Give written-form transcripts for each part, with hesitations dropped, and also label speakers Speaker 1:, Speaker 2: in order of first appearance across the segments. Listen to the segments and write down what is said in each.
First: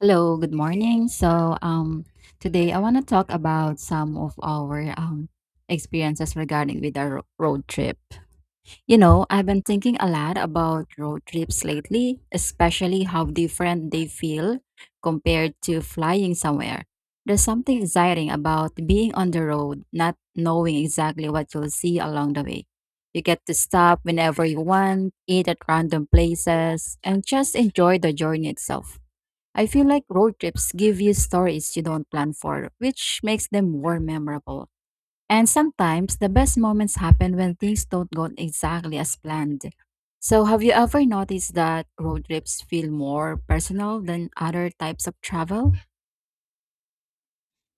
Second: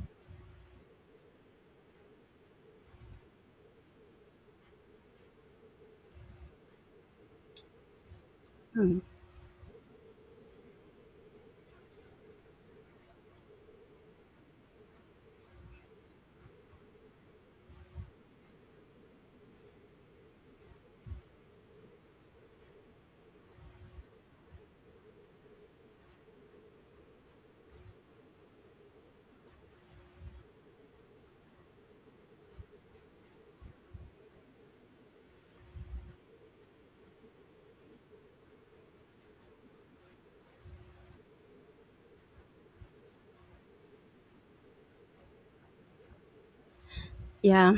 Speaker 1: Hello, good morning. So, today I want to talk about some of our experiences regarding with our road trip. You
Speaker 2: Mm.
Speaker 1: know, I've been thinking a lot about road trips lately, especially how different they feel compared to flying somewhere. There's something exciting about being on the road, not knowing exactly what you'll see along the way. You get to stop whenever you want, eat at random places, and just enjoy the journey itself. I feel like road trips give you stories you don't plan for, which makes them more memorable. And sometimes the best moments happen when things don't go exactly as planned. So, have you ever noticed that road trips feel more personal than other types of travel?
Speaker 2: Yeah,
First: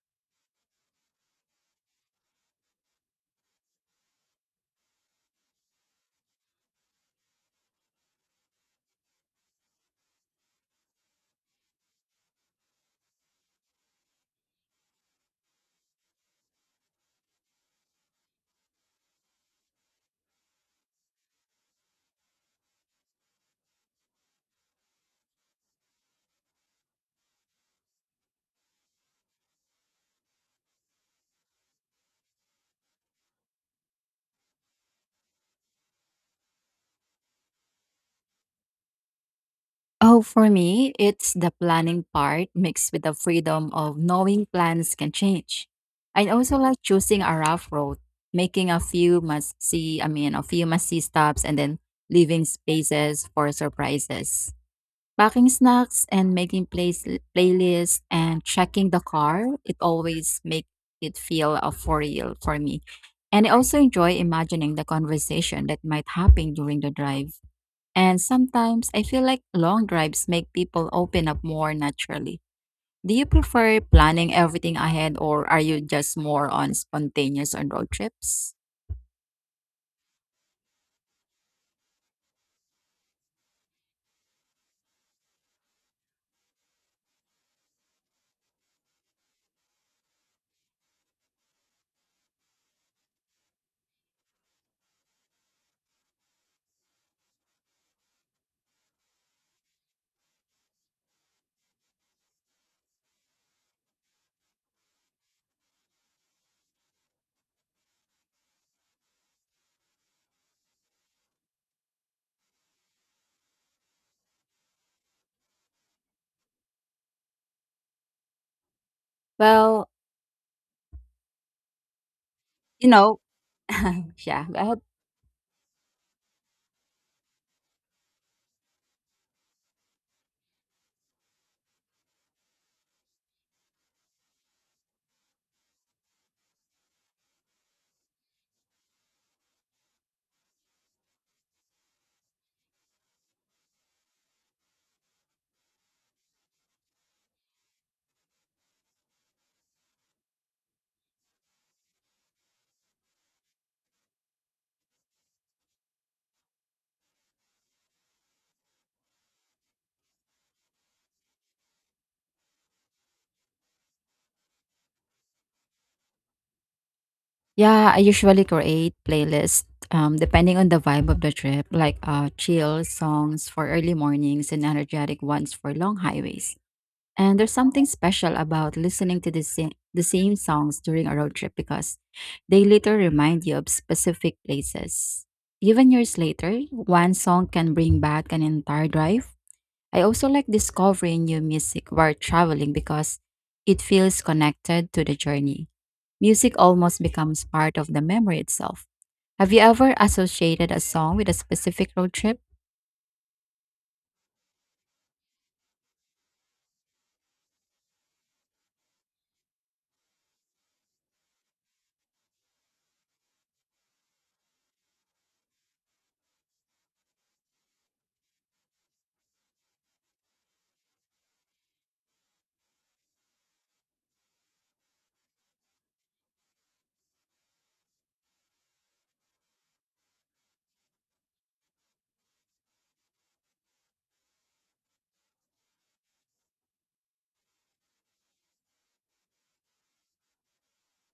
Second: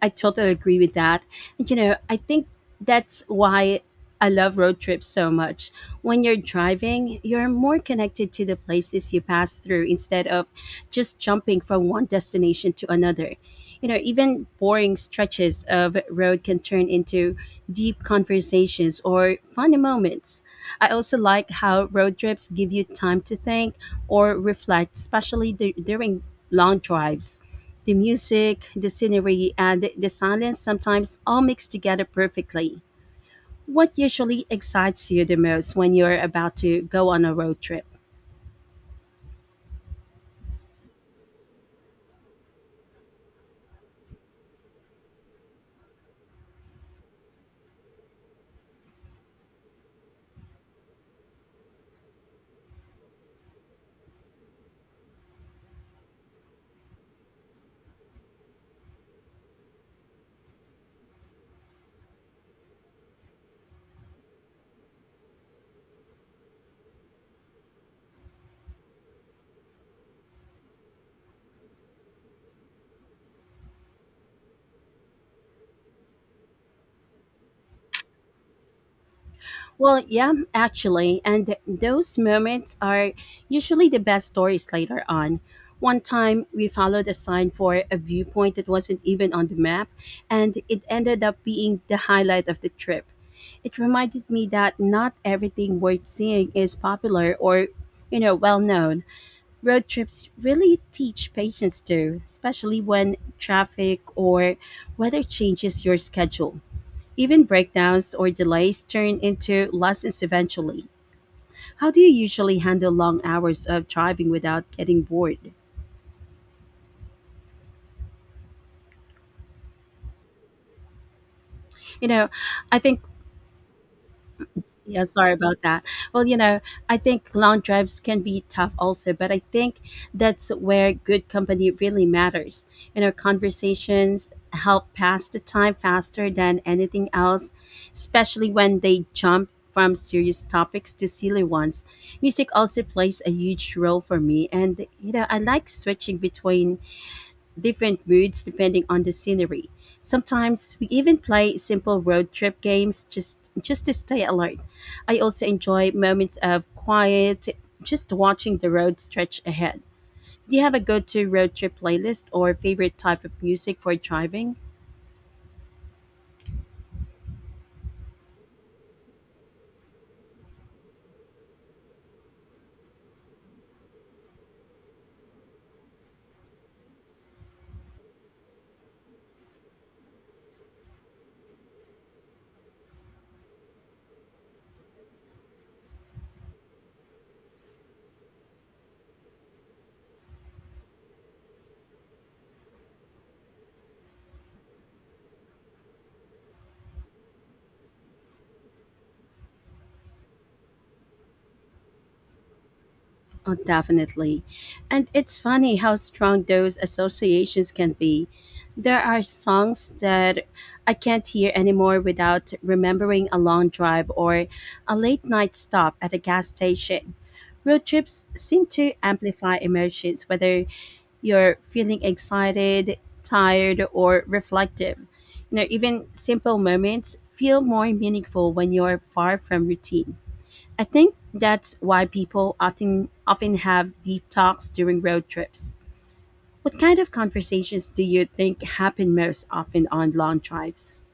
Speaker 2: I totally agree with that. I think that's why I love road trips so much. When you're driving, you're more connected to the places you pass through instead of just jumping from one destination to another. You know, even boring stretches of road can turn into deep conversations or funny moments. I also like how road trips give you time to think or reflect, especially during long drives. The music, the scenery, and the silence sometimes all mix together perfectly. What usually excites you the most when you're about to go on a road trip?
Speaker 1: Oh, for me, it's the planning part mixed with the freedom of knowing plans can change. I also like choosing a rough road, making a few must see, I mean, a few must see stops and then leaving spaces for surprises. Packing snacks and making place playlists and checking the car, it always make it feel a for real for me. And I also enjoy imagining the conversation that might happen during the drive, and sometimes I feel like long drives make people open up more naturally. Do you prefer planning everything ahead or are you just more on spontaneous on road trips?
Speaker 2: Well, yeah, actually, and those moments are usually the best stories later on. One time we followed a sign for a viewpoint that wasn't even on the map, and it ended up being the highlight of the trip. It reminded me that not everything worth seeing is popular or, you know, well known. Road trips really teach patience too, especially when traffic or weather changes your schedule. Even breakdowns or delays turn into lessons eventually. How do you usually handle long hours of driving without getting bored?
Speaker 1: Well,
Speaker 2: You know, I
Speaker 1: you
Speaker 2: think
Speaker 1: know, yeah, go ahead.
Speaker 2: Yeah, sorry about that. Well, you know, I think long drives can be tough also, but I think that's where good company really matters. You know, conversations help pass the time faster than anything else, especially when they jump from serious topics to silly ones. Music also plays a huge role for me, and you know, I like switching between different moods depending on the scenery. Sometimes we even play simple road trip games just to stay alert. I also enjoy moments of quiet, just watching the road stretch ahead. Do you have a go-to road trip playlist or favorite type of music for driving?
Speaker 1: Yeah, I usually create playlists depending on the vibe of the trip, like chill songs for early mornings and energetic ones for long highways. And there's something special about listening to the same songs during a road trip because they later remind you of specific places. Even years later, one song can bring back an entire drive. I also like discovering new music while traveling because it feels connected to the journey. Music almost becomes part of the memory itself. Have you ever associated a song with a specific road trip?
Speaker 2: Oh, definitely. And it's funny how strong those associations can be. There are songs that I can't hear anymore without remembering a long drive or a late night stop at a gas station. Road trips seem to amplify emotions, whether you're feeling excited, tired, or reflective. You know, even simple moments feel more meaningful when you're far from routine. I think that's why people often have deep talks during road trips. What kind of conversations do you think happen most often on long drives?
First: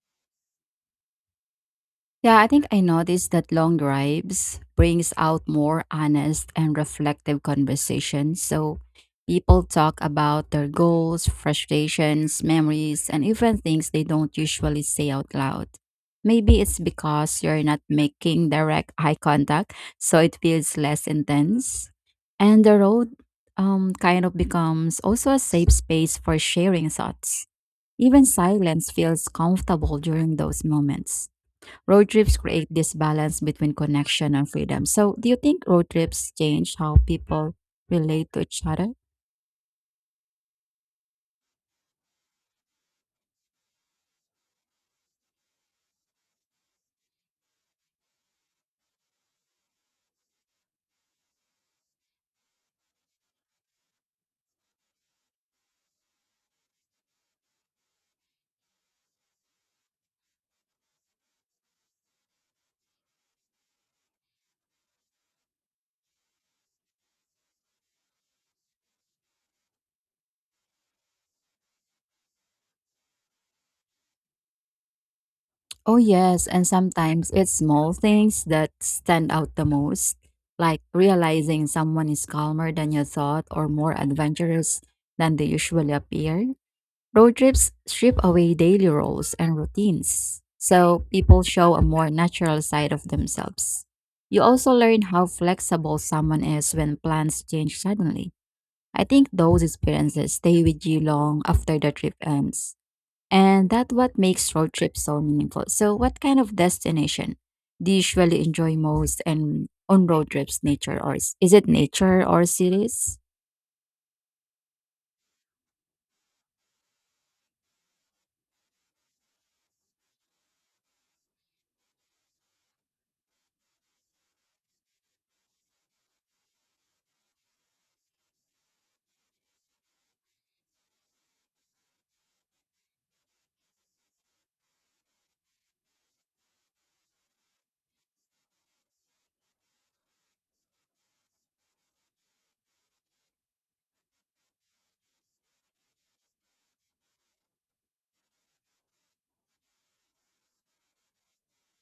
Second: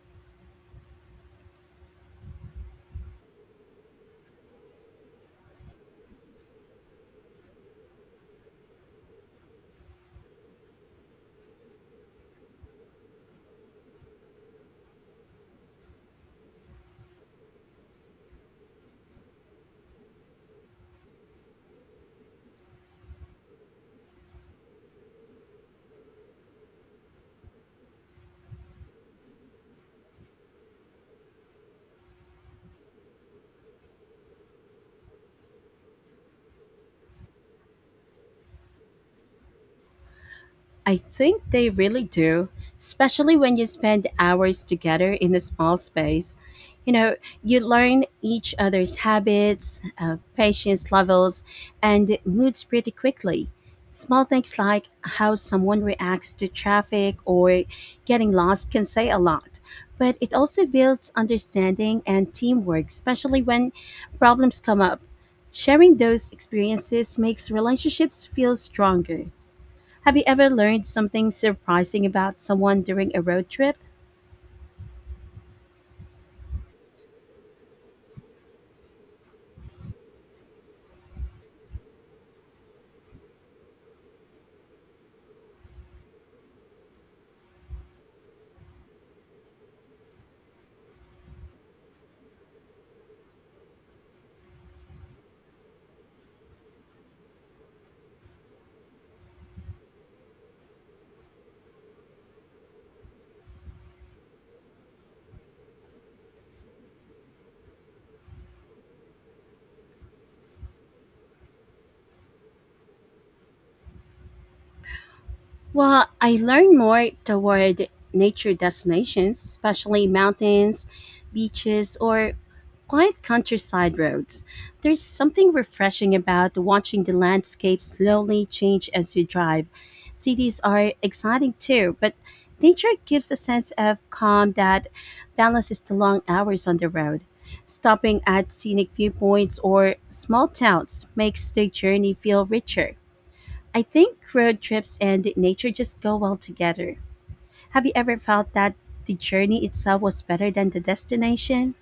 Speaker 1: Yeah, I think I noticed that long drives brings out more honest and reflective conversations. So people talk about their goals, frustrations, memories, and even things they don't usually say out loud. Maybe it's because you're not making direct eye contact, so it feels less intense. And the road kind of becomes also a safe space for sharing thoughts. Even silence feels comfortable during those moments. Road trips create this balance between connection and freedom. So, do you think road trips change how people relate to each other?
Speaker 2: I think they really do, especially when you spend hours together in a small space. You know, you learn each other's habits, patience levels, and moods pretty quickly. Small things like how someone reacts to traffic or getting lost can say a lot, but it also builds understanding and teamwork, especially when problems come up. Sharing those experiences makes relationships feel stronger. Have you ever learned something surprising about someone during a road trip?
Speaker 1: Oh, yes. And sometimes it's small things that stand out the most, like realizing someone is calmer than you thought or more adventurous than they usually appear. Road trips strip away daily roles and routines, so people show a more natural side of themselves. You also learn how flexible someone is when plans change suddenly. I think those experiences stay with you long after the trip ends. And that's what makes road trips so meaningful. So, what kind of destination do you usually enjoy most and on road trips, nature or is it nature or cities?
Speaker 2: Well, I learned more toward nature destinations, especially mountains, beaches, or quiet countryside roads. There's something refreshing about watching the landscape slowly change as you drive. Cities are exciting too, but nature gives a sense of calm that balances the long hours on the road. Stopping at scenic viewpoints or small towns makes the journey feel richer. I think road trips and nature just go well together. Have you ever felt that the journey itself was better than the destination?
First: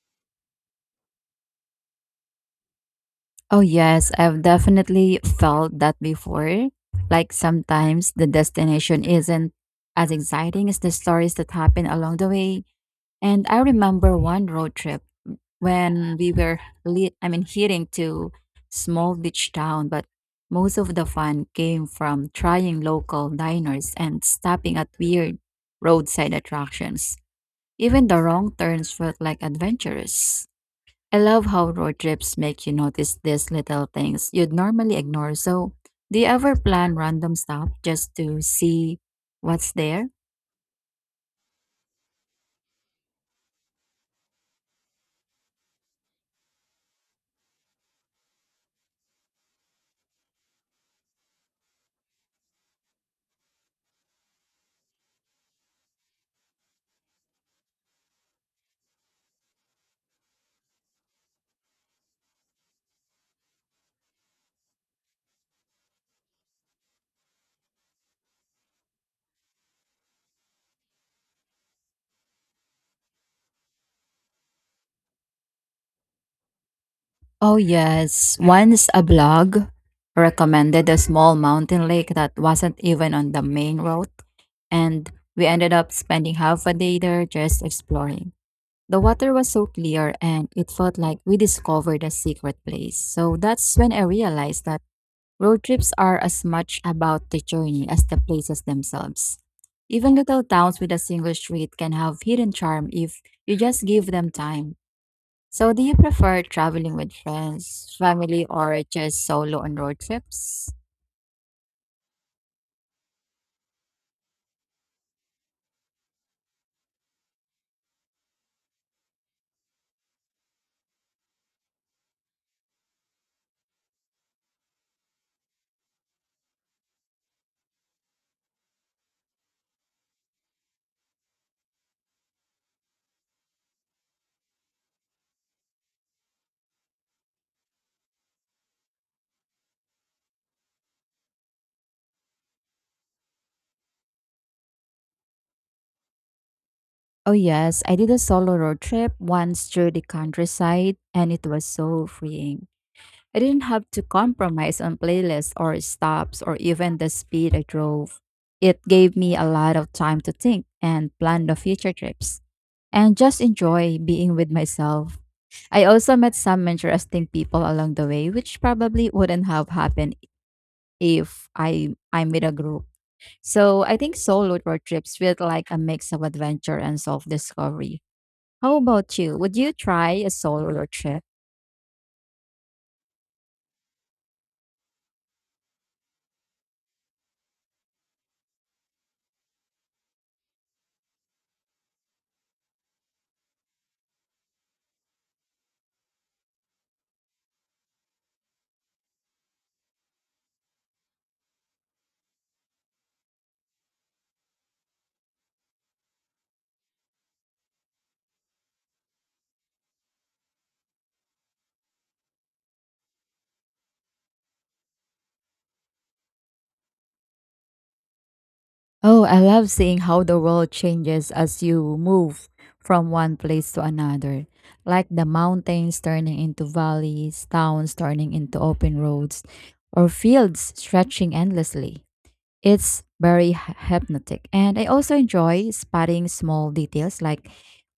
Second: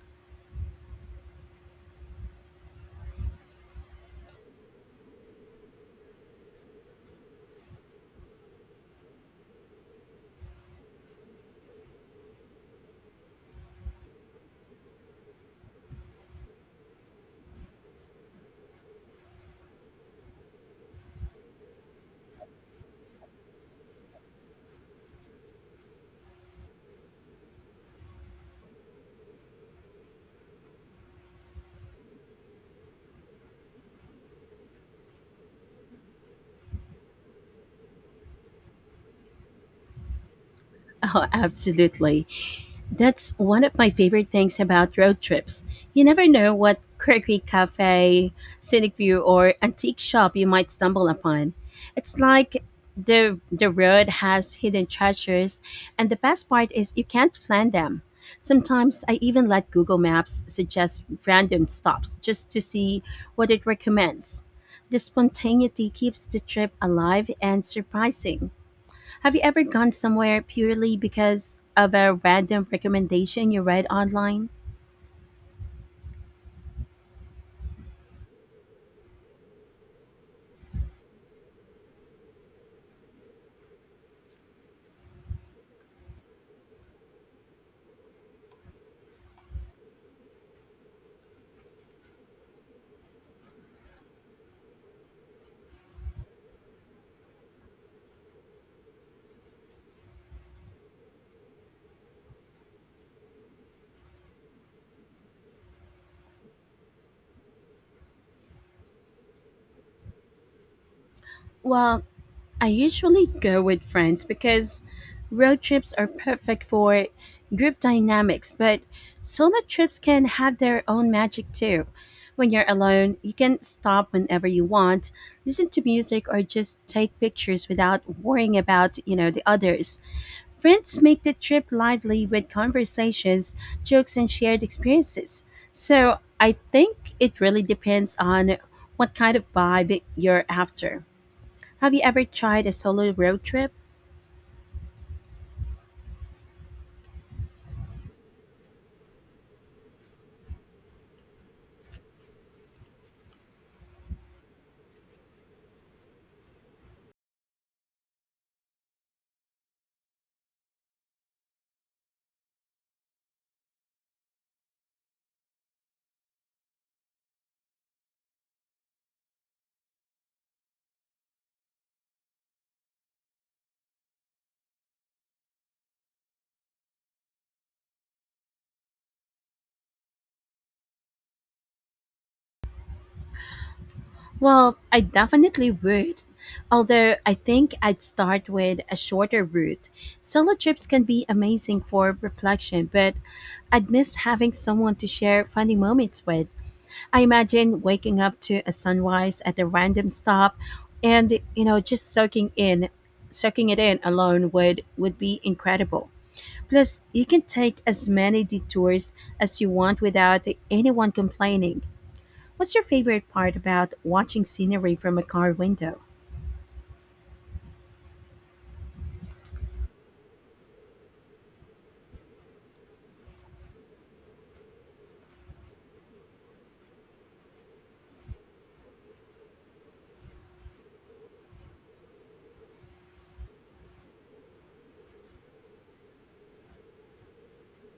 Speaker 1: Oh, yes, I've definitely felt that before. Like sometimes the destination isn't as exciting as the stories that happen along the way. And I remember one road trip when we were I mean heading to small beach town, but most of the fun came from trying local diners and stopping at weird roadside attractions. Even the wrong turns felt like adventurous. I love how road trips make you notice these little things you'd normally ignore. So, do you ever plan random stuff just to see what's there?
Speaker 2: Oh, absolutely. That's one of my favorite things about road trips. You never know what quirky cafe, scenic view, or antique shop you might stumble upon. It's like the road has hidden treasures, and the best part is you can't plan them. Sometimes I even let Google Maps suggest random stops just to see what it recommends. The spontaneity keeps the trip alive and surprising. Have you ever gone somewhere purely because of a random recommendation you read online?
Speaker 1: Oh, yes. Once a blog recommended a small mountain lake that wasn't even on the main road, and we ended up spending half a day there just exploring. The water was so clear, and it felt like we discovered a secret place. So that's when I realized that road trips are as much about the journey as the places themselves. Even little towns with a single street can have hidden charm if you just give them time. So, do you prefer traveling with friends, family, or just solo on road trips?
Speaker 2: Well, I usually go with friends because road trips are perfect for group dynamics, but solo trips can have their own magic too. When you're alone, you can stop whenever you want, listen to music or just take pictures without worrying about, you know, the others. Friends make the trip lively with conversations, jokes, and shared experiences. So I think it really depends on what kind of vibe you're after. Have you ever tried a solo road trip?
Speaker 1: Oh, yes, I did a solo road trip once through the countryside, and it was so freeing. I didn't have to compromise on playlists or stops or even the speed I drove. It gave me a lot of time to think and plan the future trips and just enjoy being with myself. I also met some interesting people along the way, which probably wouldn't have happened if I I'm with a group. So I think solo road trips feel like a mix of adventure and self-discovery. How about you? Would you try a solo road trip?
Speaker 2: Well, I definitely would. Although I think I'd start with a shorter route. Solo trips can be amazing for reflection, but I'd miss having someone to share funny moments with. I imagine waking up to a sunrise at a random stop and, you know, just soaking it in alone would be incredible. Plus, you can take as many detours as you want without anyone complaining. What's your favorite part about watching scenery from a car window?
Speaker 1: Oh, I love seeing how the world changes as you move from one place to another. Like the mountains turning into valleys, towns turning into open roads, or fields stretching endlessly. It's very hypnotic, and I also enjoy spotting small details like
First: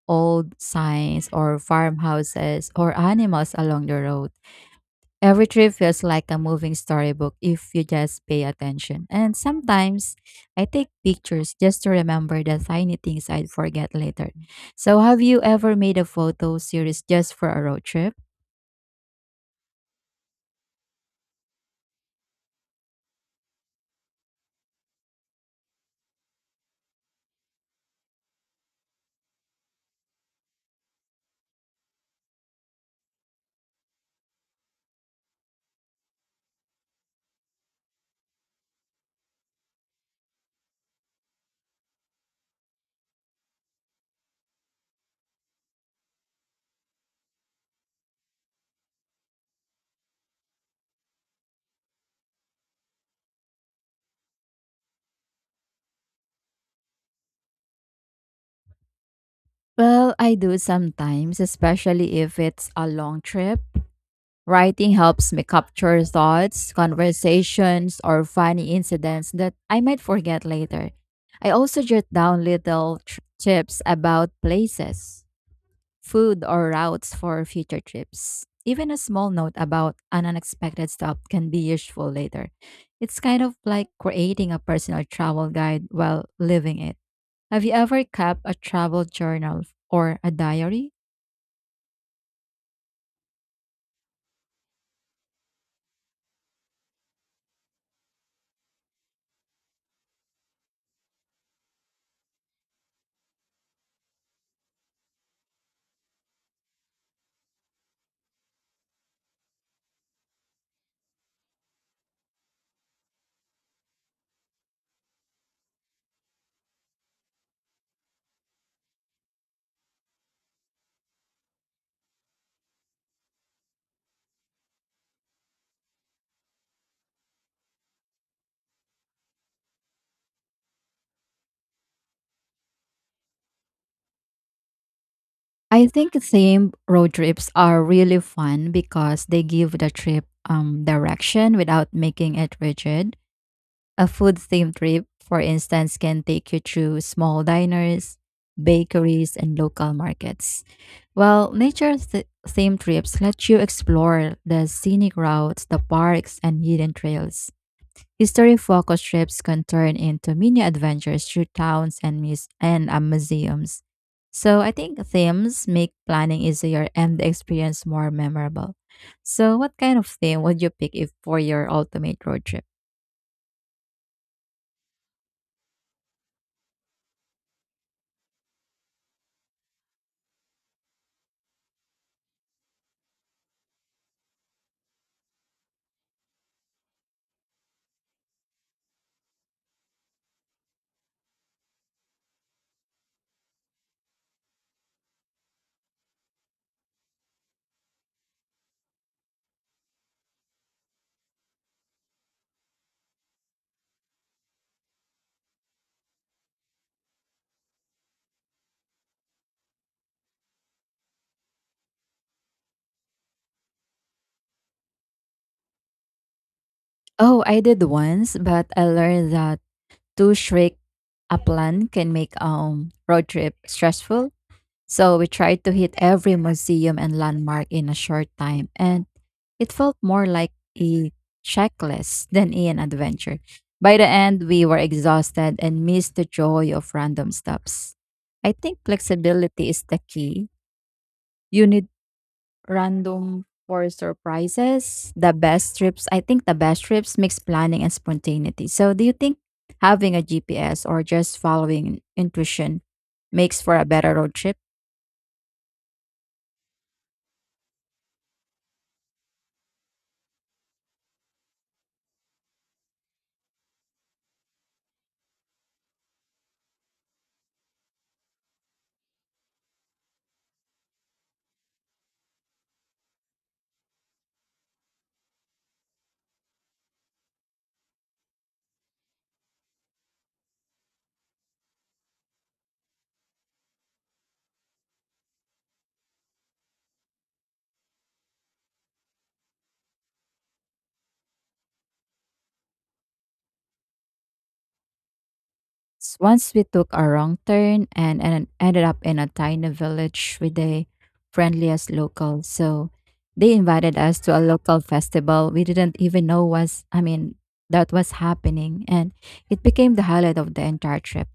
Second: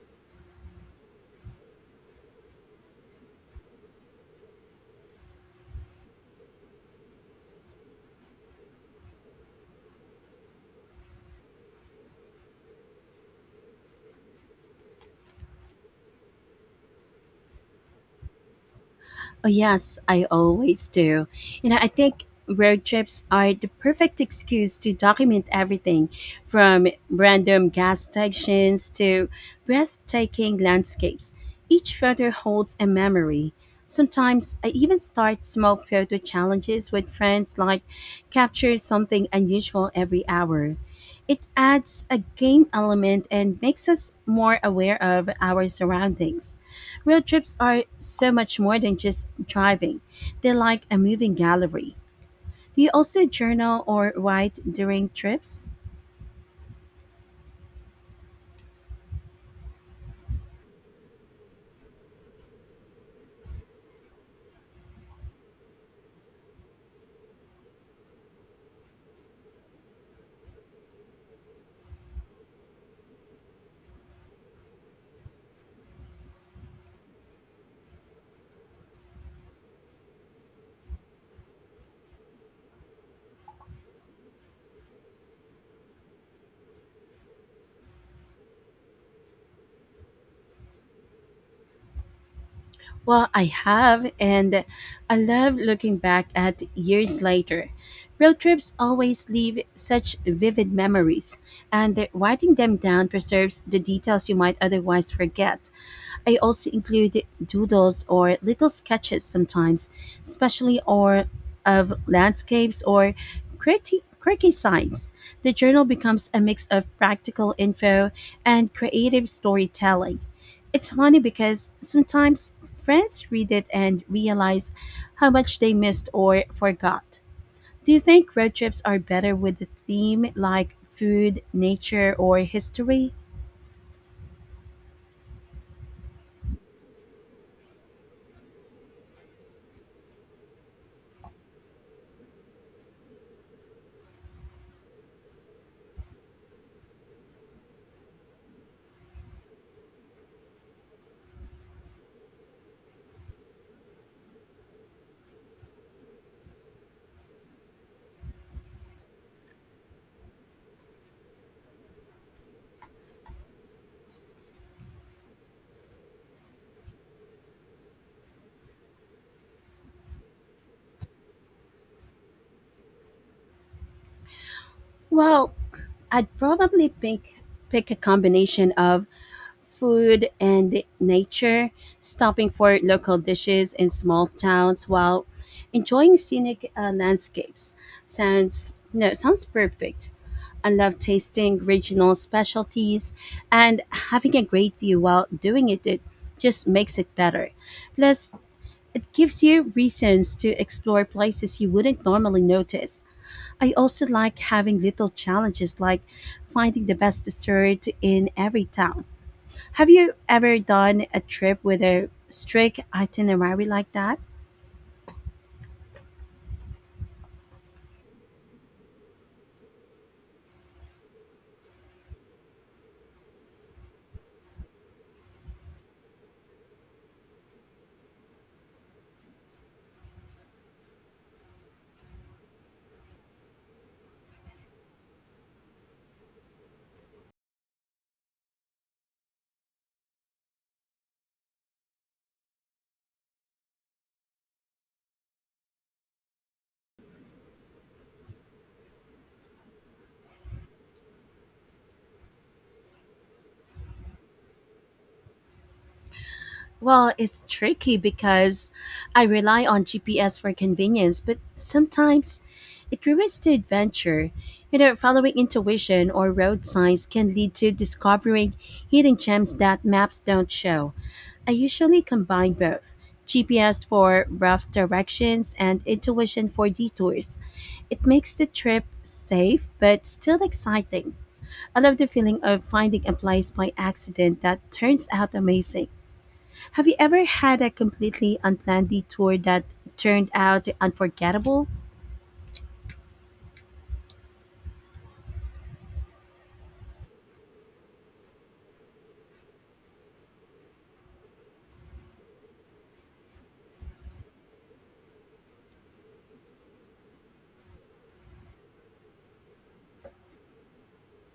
Speaker 1: old signs or farmhouses or animals along the road. Every trip feels like a moving storybook if you just pay attention. And sometimes I take pictures just to remember the tiny things I'd forget later. So, have you ever made a photo series just for a road trip?
Speaker 2: Oh, yes, I always do. You know, I think road trips are the perfect excuse to document everything from random gas stations to breathtaking landscapes. Each photo holds a memory. Sometimes I even start small photo challenges with friends, like capture something unusual every hour. It adds a game element and makes us more aware of our surroundings. Road trips are so much more than just driving. They're like a moving gallery. Do you also journal or write during trips?
Speaker 1: Well, I do sometimes, especially if it's a long trip. Writing helps me capture thoughts, conversations, or funny incidents that I might forget later. I also jot down little tips about places, food, or routes for future trips. Even a small note about an unexpected stop can be useful later. It's kind of like creating a personal travel guide while living it. Have you ever kept a travel journal or a diary?
Speaker 2: Well, I have, and I love looking back at years later. Road trips always leave such vivid memories, and that writing them down preserves the details you might otherwise forget. I also include doodles or little sketches sometimes, especially or of landscapes or quirky signs. The journal becomes a mix of practical info and creative storytelling. It's funny because sometimes friends read it and realize how much they missed or forgot. Do you think road trips are better with a theme like food, nature, or history?
Speaker 1: I think same road trips are really fun because they give the trip direction without making it rigid. A food themed trip, for instance, can take you through small diners, bakeries, and local markets. While nature themed trips let you explore the scenic routes, the parks, and hidden trails. History focused trips can turn into mini adventures through towns and museums. So I think themes make planning easier and the experience more memorable. So what kind of theme would you pick if for your ultimate road trip?
Speaker 2: Well, I'd probably pick a combination of food and nature, stopping for local dishes in small towns while enjoying scenic landscapes. Sounds no, sounds perfect. I love tasting regional specialties and having a great view while doing it. It just makes it better. Plus, it gives you reasons to explore places you wouldn't normally notice. I also like having little challenges like finding the best dessert in every town. Have you ever done a trip with a strict itinerary like that?
Speaker 1: Oh, I did once, but I learned that too strict a plan can make road trip stressful. So we tried to hit every museum and landmark in a short time, and it felt more like a checklist than an adventure. By the end, we were exhausted and missed the joy of random stops. I think flexibility is the key. You need random for surprises. I think the best trips mix planning and spontaneity. So, do you think having a GPS or just following intuition makes for a better road trip?
Speaker 2: Well, it's tricky because I rely on GPS for convenience, but sometimes it ruins the adventure. You know, following intuition or road signs can lead to discovering hidden gems that maps don't show. I usually combine both, GPS for rough directions and intuition for detours. It makes the trip safe but still exciting. I love the feeling of finding a place by accident that turns out amazing. Have you ever had a completely unplanned detour that turned out unforgettable?
Speaker 1: Once we took a wrong turn and ended up in a tiny village with the friendliest locals. So they invited us to a local festival we didn't even know I mean, that was happening. And it became the highlight of the entire trip.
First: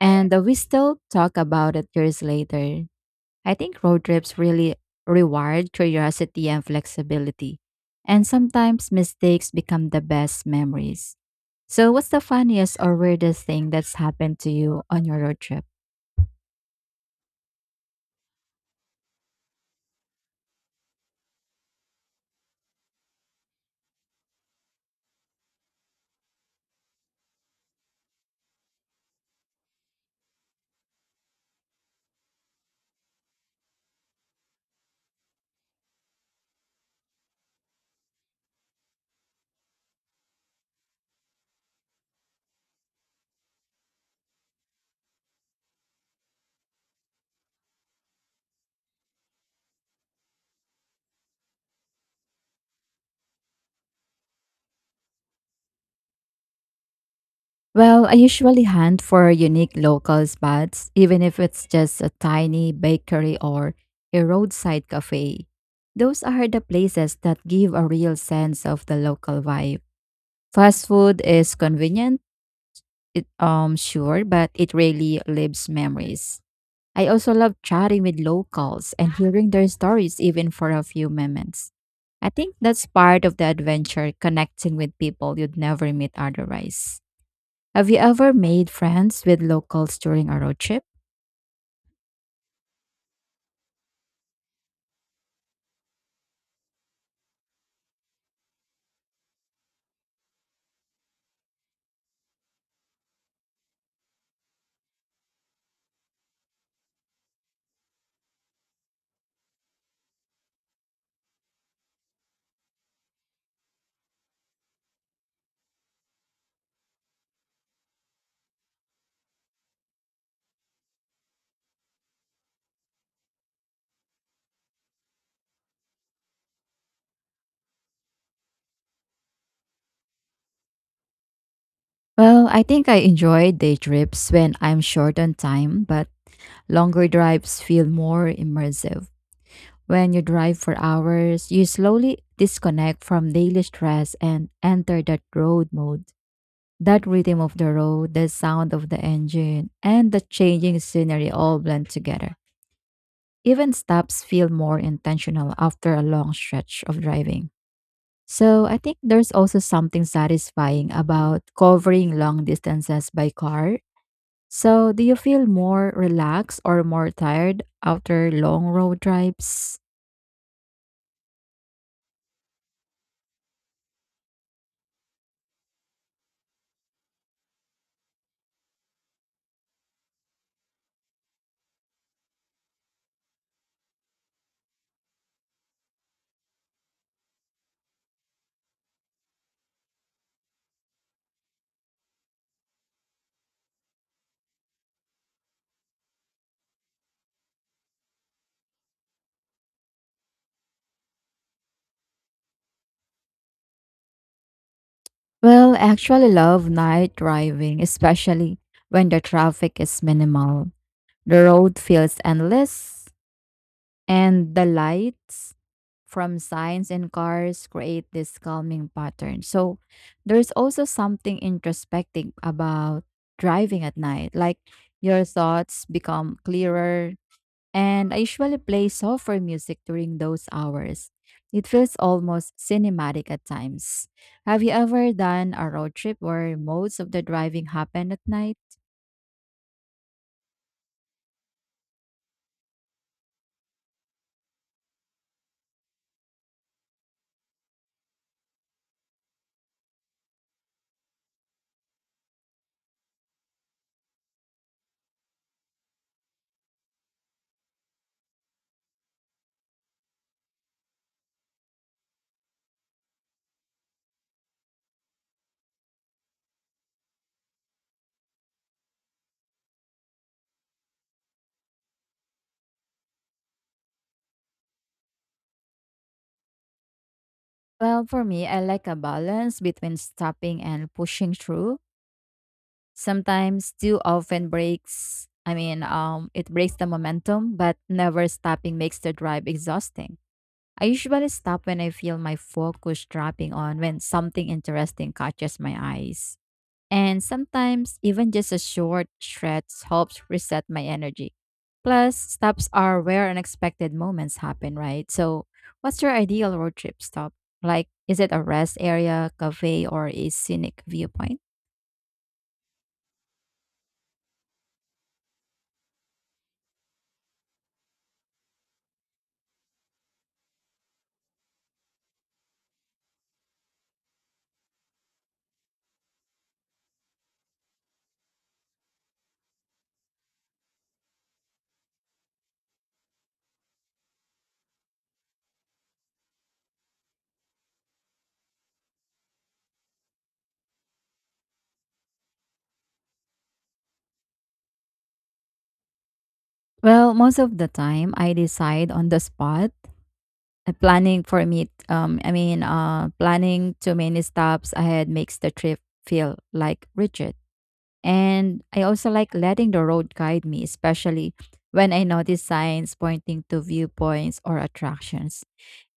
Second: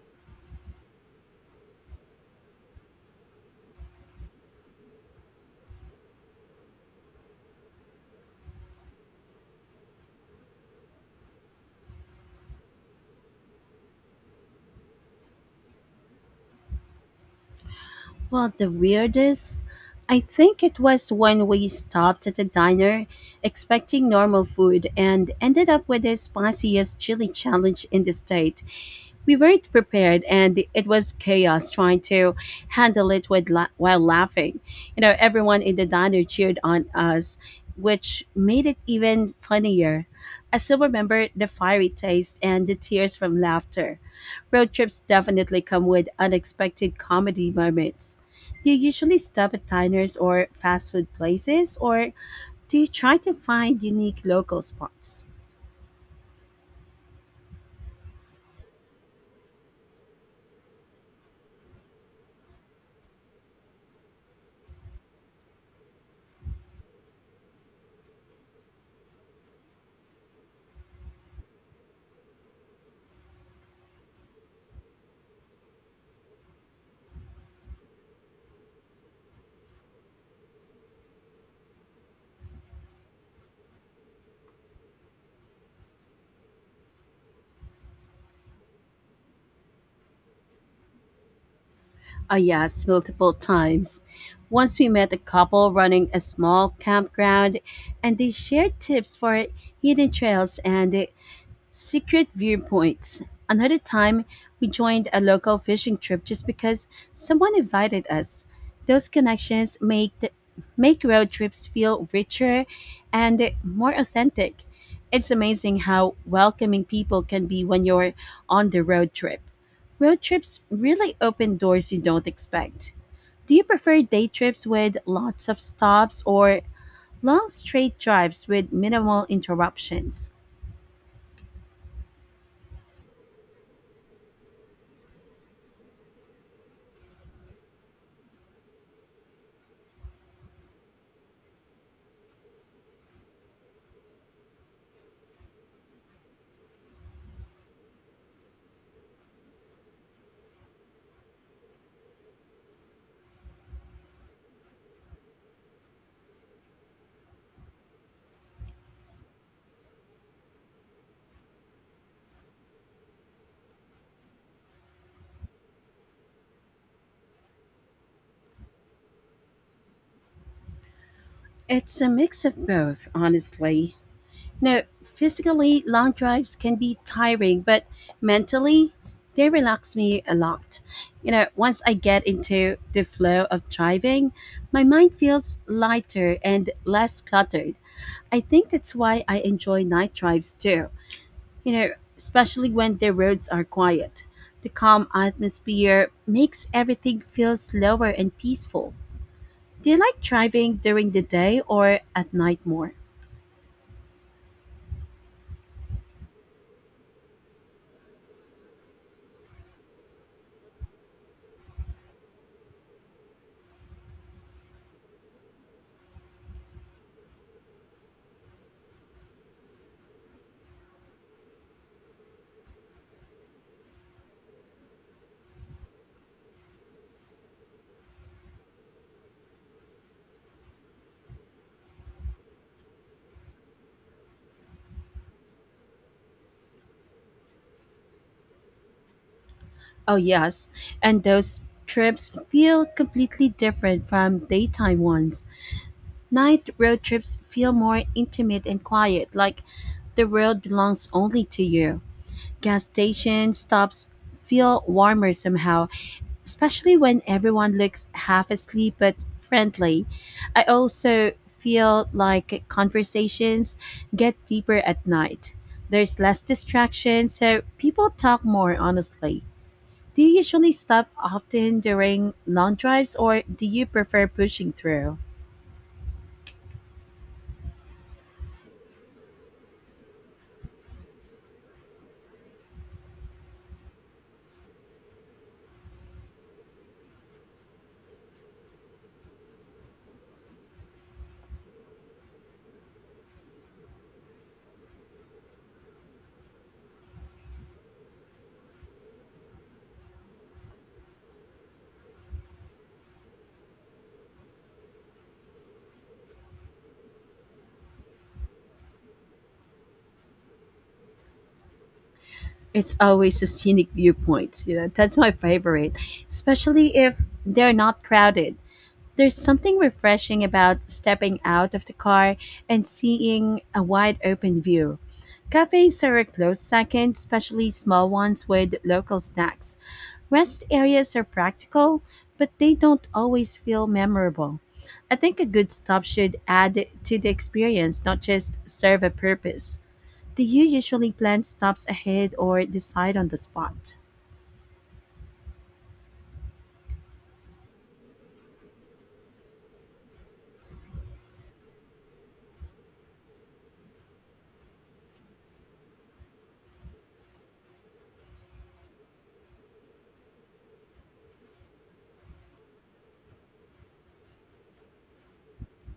Speaker 1: And we still talk about it years later. I think road trips really reward curiosity and flexibility. And sometimes mistakes become the best memories. So, what's the funniest or weirdest thing that's happened to you on your road trip?
Speaker 2: Well, the weirdest. I think it was when we stopped at a diner expecting normal food and ended up with the spiciest chili challenge in the state. We weren't prepared, and it was chaos trying to handle it while laughing. You know, everyone in the diner cheered on us, which made it even funnier. I still remember the fiery taste and the tears from laughter. Road trips definitely come with unexpected comedy moments. Do you usually stop at diners or fast food places, or do you try to find unique local spots?
Speaker 1: Well, I usually hunt for unique local spots, even if it's just a tiny bakery or a roadside cafe. Those are the places that give a real sense of the local vibe. Fast food is convenient it, sure, but it really lives memories. I also love chatting with locals and hearing their stories even for a few moments. I think that's part of the adventure, connecting with people you'd never meet otherwise. Have you ever made friends with locals during a road trip?
Speaker 2: Ah, yes, multiple times. Once we met a couple running a small campground, and they shared tips for hidden trails and secret viewpoints. Another time, we joined a local fishing trip just because someone invited us. Those connections make road trips feel richer and more authentic. It's amazing how welcoming people can be when you're on the road trip. Road trips really open doors you don't expect. Do you prefer day trips with lots of stops or long straight drives with minimal interruptions?
Speaker 1: Well, I think I enjoy day trips when I'm short on time, but longer drives feel more immersive. When you drive for hours, you slowly disconnect from daily stress and enter that road mode. That rhythm of the road, the sound of the engine, and the changing scenery all blend together. Even stops feel more intentional after a long stretch of driving. So I think there's also something satisfying about covering long distances by car. So do you feel more relaxed or more tired after long road drives?
Speaker 2: It's a mix of both, honestly. Now, physically, long drives can be tiring, but mentally, they relax me a lot. You know, once I get into the flow of driving, my mind feels lighter and less cluttered. I think that's why I enjoy night drives too, you know, especially when the roads are quiet. The calm atmosphere makes everything feel slower and peaceful. Do you like driving during the day or at night more?
Speaker 1: Well, I actually love night driving, especially when the traffic is minimal. The road feels endless, and the lights from signs and cars create this calming pattern. So, there's also something introspective about driving at night. Like your thoughts become clearer, and I usually play software music during those hours. It feels almost cinematic at times. Have you ever done a road trip where most of the driving happened at night?
Speaker 2: Oh, yes. And those trips feel completely different from daytime ones. Night road trips feel more intimate and quiet, like the world belongs only to you. Gas station stops feel warmer somehow, especially when everyone looks half asleep but friendly. I also feel like conversations get deeper at night. There's less distraction, so people talk more honestly. Do you usually stop often during long drives or do you prefer pushing through?
Speaker 1: Well, for me, I like a balance between stopping and pushing through. Sometimes too often breaks, I mean, it breaks the momentum, but never stopping makes the drive exhausting. I usually stop when I feel my focus dropping on when something interesting catches my eyes. And sometimes even just a short stretch helps reset my energy. Plus, stops are where unexpected moments happen, right? So, what's your ideal road trip stop? Like, is it a rest area, cafe, or a scenic viewpoint?
Speaker 2: It's always a scenic viewpoint, you know. That's my favorite, especially if they're not crowded. There's something refreshing about stepping out of the car and seeing a wide open view. Cafes are a close second, especially small ones with local snacks. Rest areas are practical, but they don't always feel memorable. I think a good stop should add to the experience, not just serve a purpose. Do you usually plan stops ahead or decide on the spot?
Speaker 1: Well, most of the time, I decide on the spot. Planning for me, planning too many stops ahead makes the trip feel like rigid. And I also like letting the road guide me, especially when I notice signs pointing to viewpoints or attractions.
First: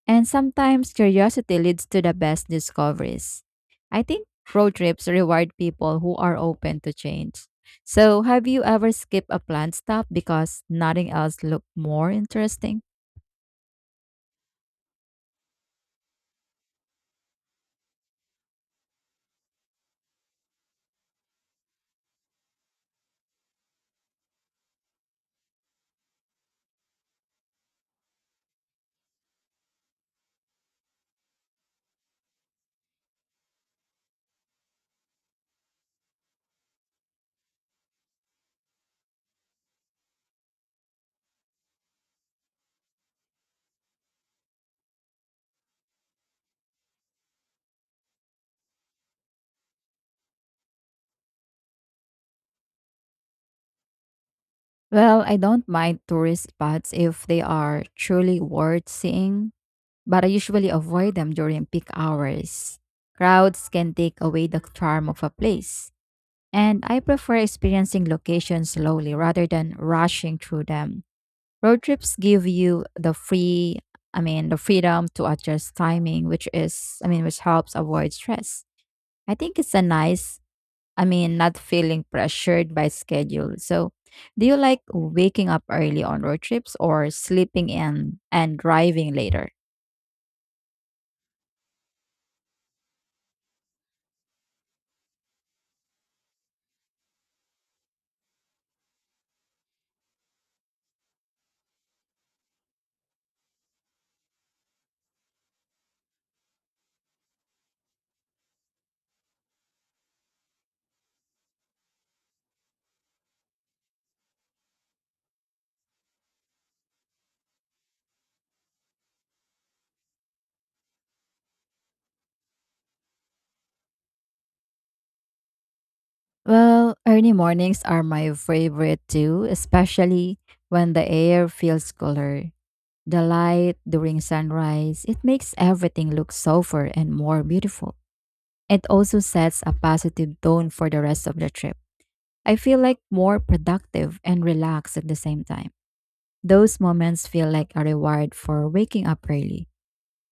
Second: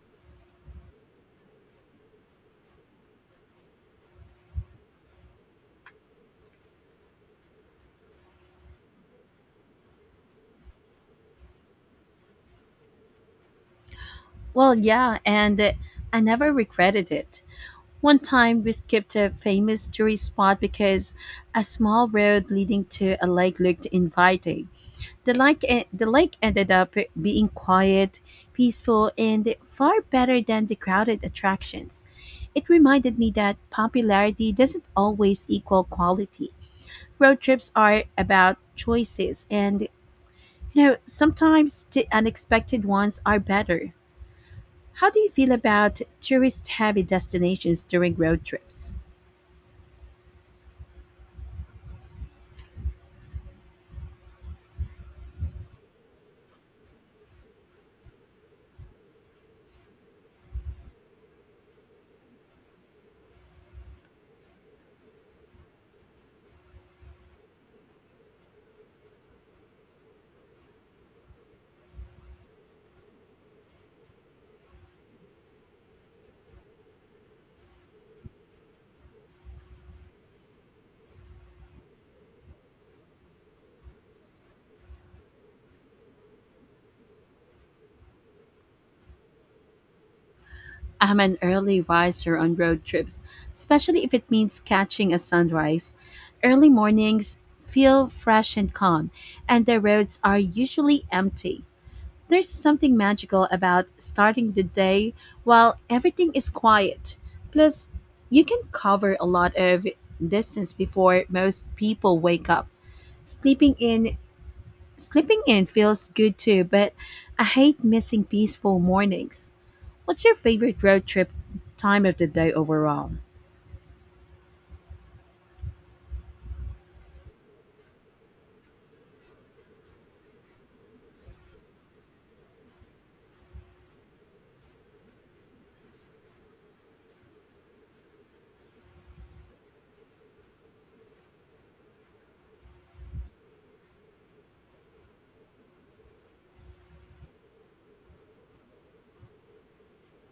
Speaker 1: And sometimes curiosity leads to the best discoveries. I think road trips reward people who are open to change. So, have you ever skipped a planned stop because nothing else looked more interesting?
Speaker 2: Well, yeah, and I never regretted it. One time we skipped a famous tourist spot because a small road leading to a lake looked inviting. The lake ended up being quiet, peaceful, and far better than the crowded attractions. It reminded me that popularity doesn't always equal quality. Road trips are about choices, and you know, sometimes the unexpected ones are better. How do you feel about tourist heavy destinations during road trips?
Speaker 1: Well, I don't mind tourist spots if they are truly worth seeing, but I usually avoid them during peak hours. Crowds can take away the charm of a place, and I prefer experiencing locations slowly rather than rushing through them. Road trips give you the free, I mean, the freedom to adjust timing, which helps avoid stress. I think it's a nice, I mean, Not feeling pressured by schedule. So, do you like waking up early on road trips or sleeping in and driving later?
Speaker 2: I'm an early riser on road trips, especially if it means catching a sunrise. Early mornings feel fresh and calm, and the roads are usually empty. There's something magical about starting the day while everything is quiet. Plus, you can cover a lot of distance before most people wake up. Sleeping in Sleeping in feels good too, but I hate missing peaceful mornings. What's your favorite road trip time of the day overall?
Speaker 1: Well, early mornings are my favorite too, especially when the air feels cooler. The light during sunrise, it makes everything look softer and more beautiful. It also sets a positive tone for the rest of the trip. I feel like more productive and relaxed at the same time. Those moments feel like a reward for waking up early.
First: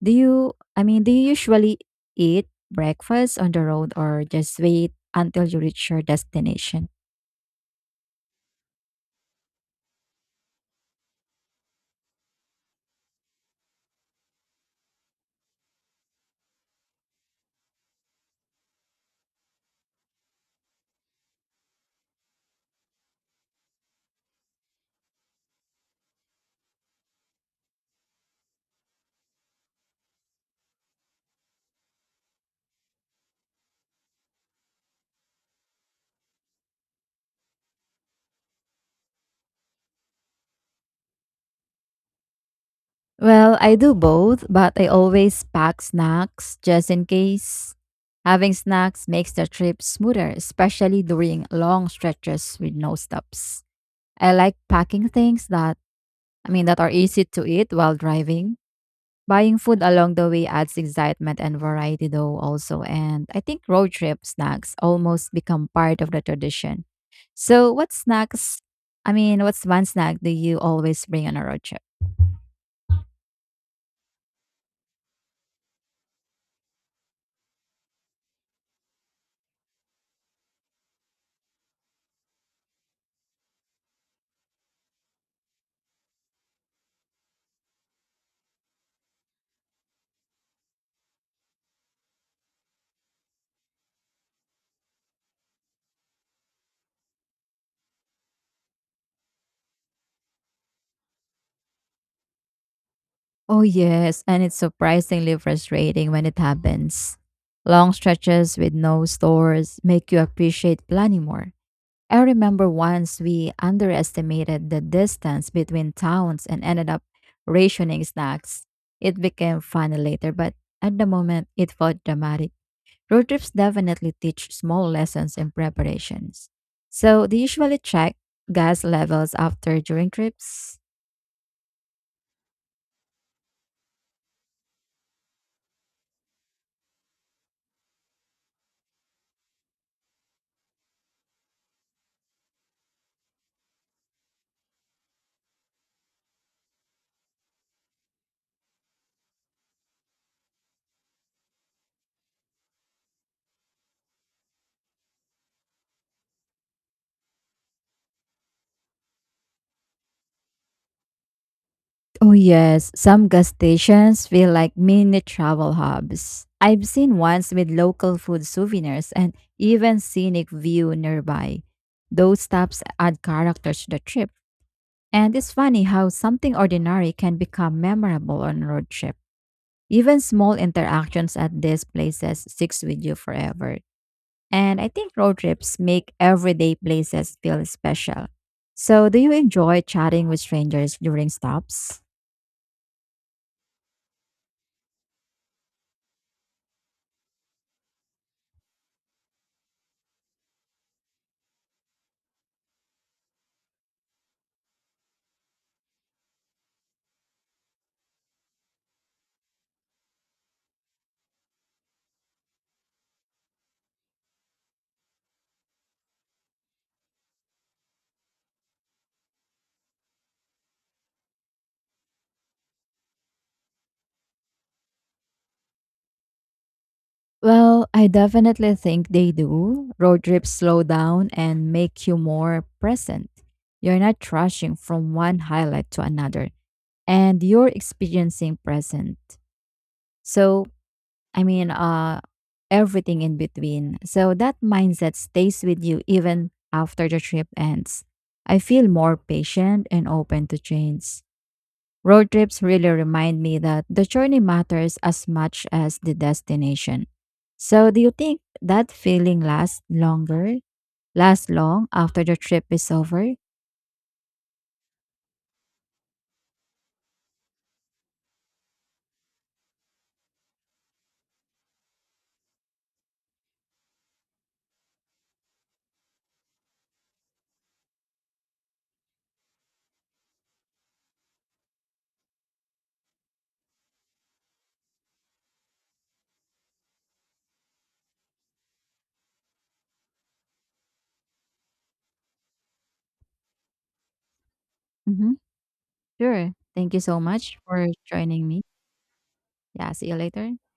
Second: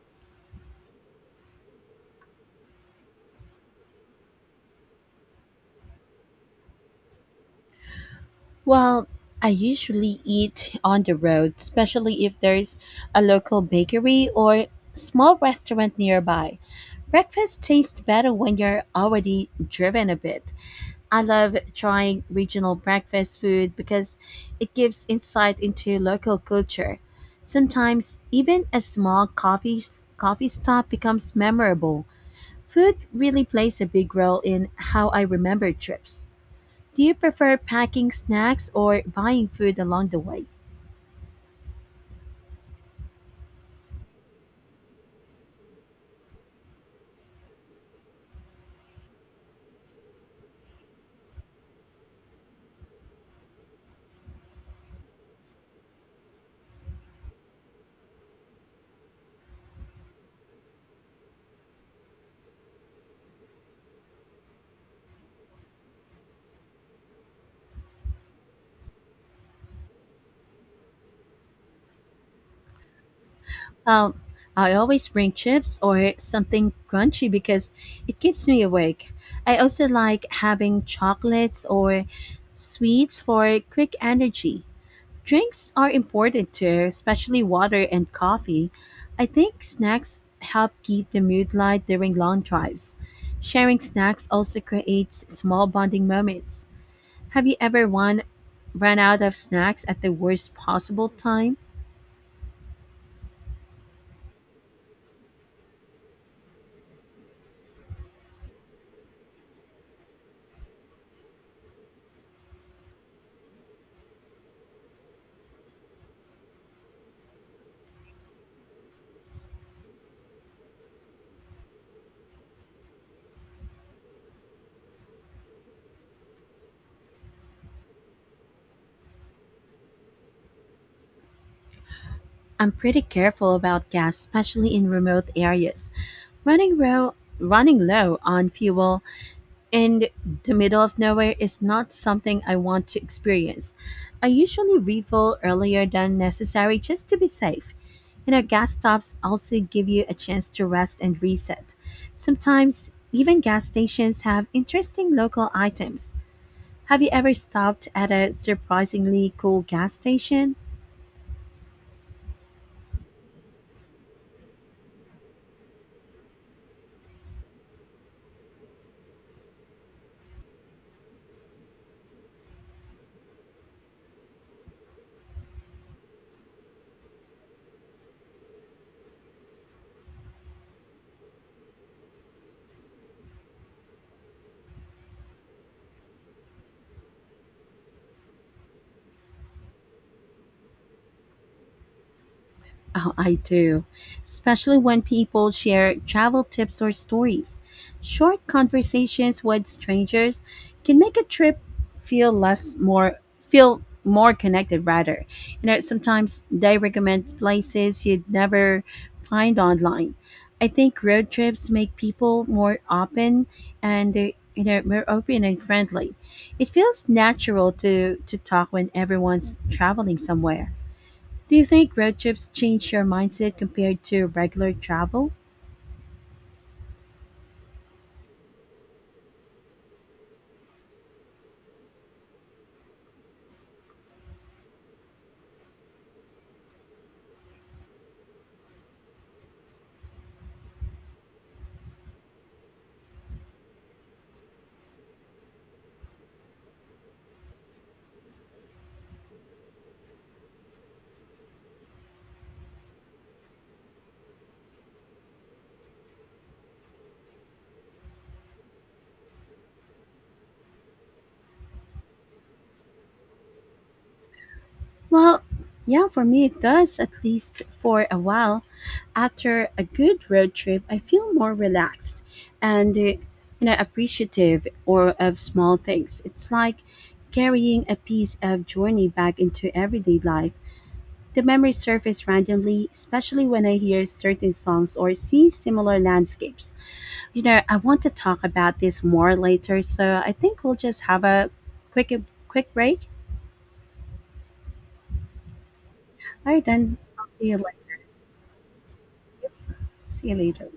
Speaker 1: Do you, do you usually eat breakfast on the road or just wait until you reach your destination?
Speaker 2: Well, I usually eat on the road, especially if there's a local bakery or small restaurant nearby. Breakfast tastes better when you're already driven a bit. I love trying regional breakfast food because it gives insight into local culture. Sometimes even a small coffee stop becomes memorable. Food really plays a big role in how I remember trips. Do you prefer packing snacks or buying food along the way?
Speaker 1: Well, I do both, but I always pack snacks just in case. Having snacks makes the trip smoother, especially during long stretches with no stops. I like packing things that I mean that are easy to eat while driving. Buying food along the way adds excitement and variety though also, and I think road trip snacks almost become part of the tradition. So, what's one snack do you always bring on a road trip?
Speaker 2: Um, I always bring chips or something crunchy because it keeps me awake. I also like having chocolates or sweets for quick energy. Drinks are important too, especially water and coffee. I think snacks help keep the mood light during long drives. Sharing snacks also creates small bonding moments. Have you ever run out of snacks at the worst possible time?
Speaker 1: Oh, yes, and it's surprisingly frustrating when it happens. Long stretches with no stores make you appreciate planning more. I remember once we underestimated the distance between towns and ended up rationing snacks. It became funny later, but at the moment it felt dramatic. Road trips definitely teach small lessons in preparations. So, do you usually check gas levels after during trips?
Speaker 2: I'm pretty careful about gas, especially in remote areas. Running low on fuel and the middle of nowhere is not something I want to experience. I usually refill earlier than necessary just to be safe. You know, gas stops also give you a chance to rest and reset. Sometimes, even gas stations have interesting local items. Have you ever stopped at a surprisingly cool gas station?
Speaker 1: Oh, yes. Some gas stations feel like mini travel hubs. I've seen ones with local food souvenirs and even scenic view nearby. Those stops add character to the trip. And it's funny how something ordinary can become memorable on road trip. Even small interactions at these places sticks with you forever. And I think road trips make everyday places feel special. So, do you enjoy chatting with strangers during stops?
Speaker 2: Oh, I do, especially when people share travel tips or stories. Short conversations with strangers can make a trip feel less more feel more connected rather. You know, sometimes they recommend places you'd never find online. I think road trips make people more open and more open and friendly. It feels natural to talk when everyone's traveling somewhere. Do you think road trips change your mindset compared to regular travel?
Speaker 1: Well, I definitely think they do. Road trips slow down and make you more present. You're not rushing from one highlight to another, and you're experiencing present. So, I mean, uh, Everything in between. So that mindset stays with you even after the trip ends. I feel more patient and open to change. Road trips really remind me that the journey matters as much as the destination. So, do you think that feeling lasts long after the trip is over?
Speaker 2: Well, yeah, for me it does, at least for a while. After a good road trip, I feel more relaxed and appreciative or of small things. It's like carrying a piece of journey back into everyday life. The memories surface randomly, especially when I hear certain songs or see similar landscapes. You know, I want to talk about this more later, so I think we'll just have a quick quick break.
Speaker 1: Mm-hmm. Sure.
Speaker 2: All right,
Speaker 1: Thank
Speaker 2: then
Speaker 1: you so
Speaker 2: I'll see you
Speaker 1: much for
Speaker 2: later.
Speaker 1: joining me. Yeah, see you
Speaker 2: See you
Speaker 1: later.
Speaker 2: later.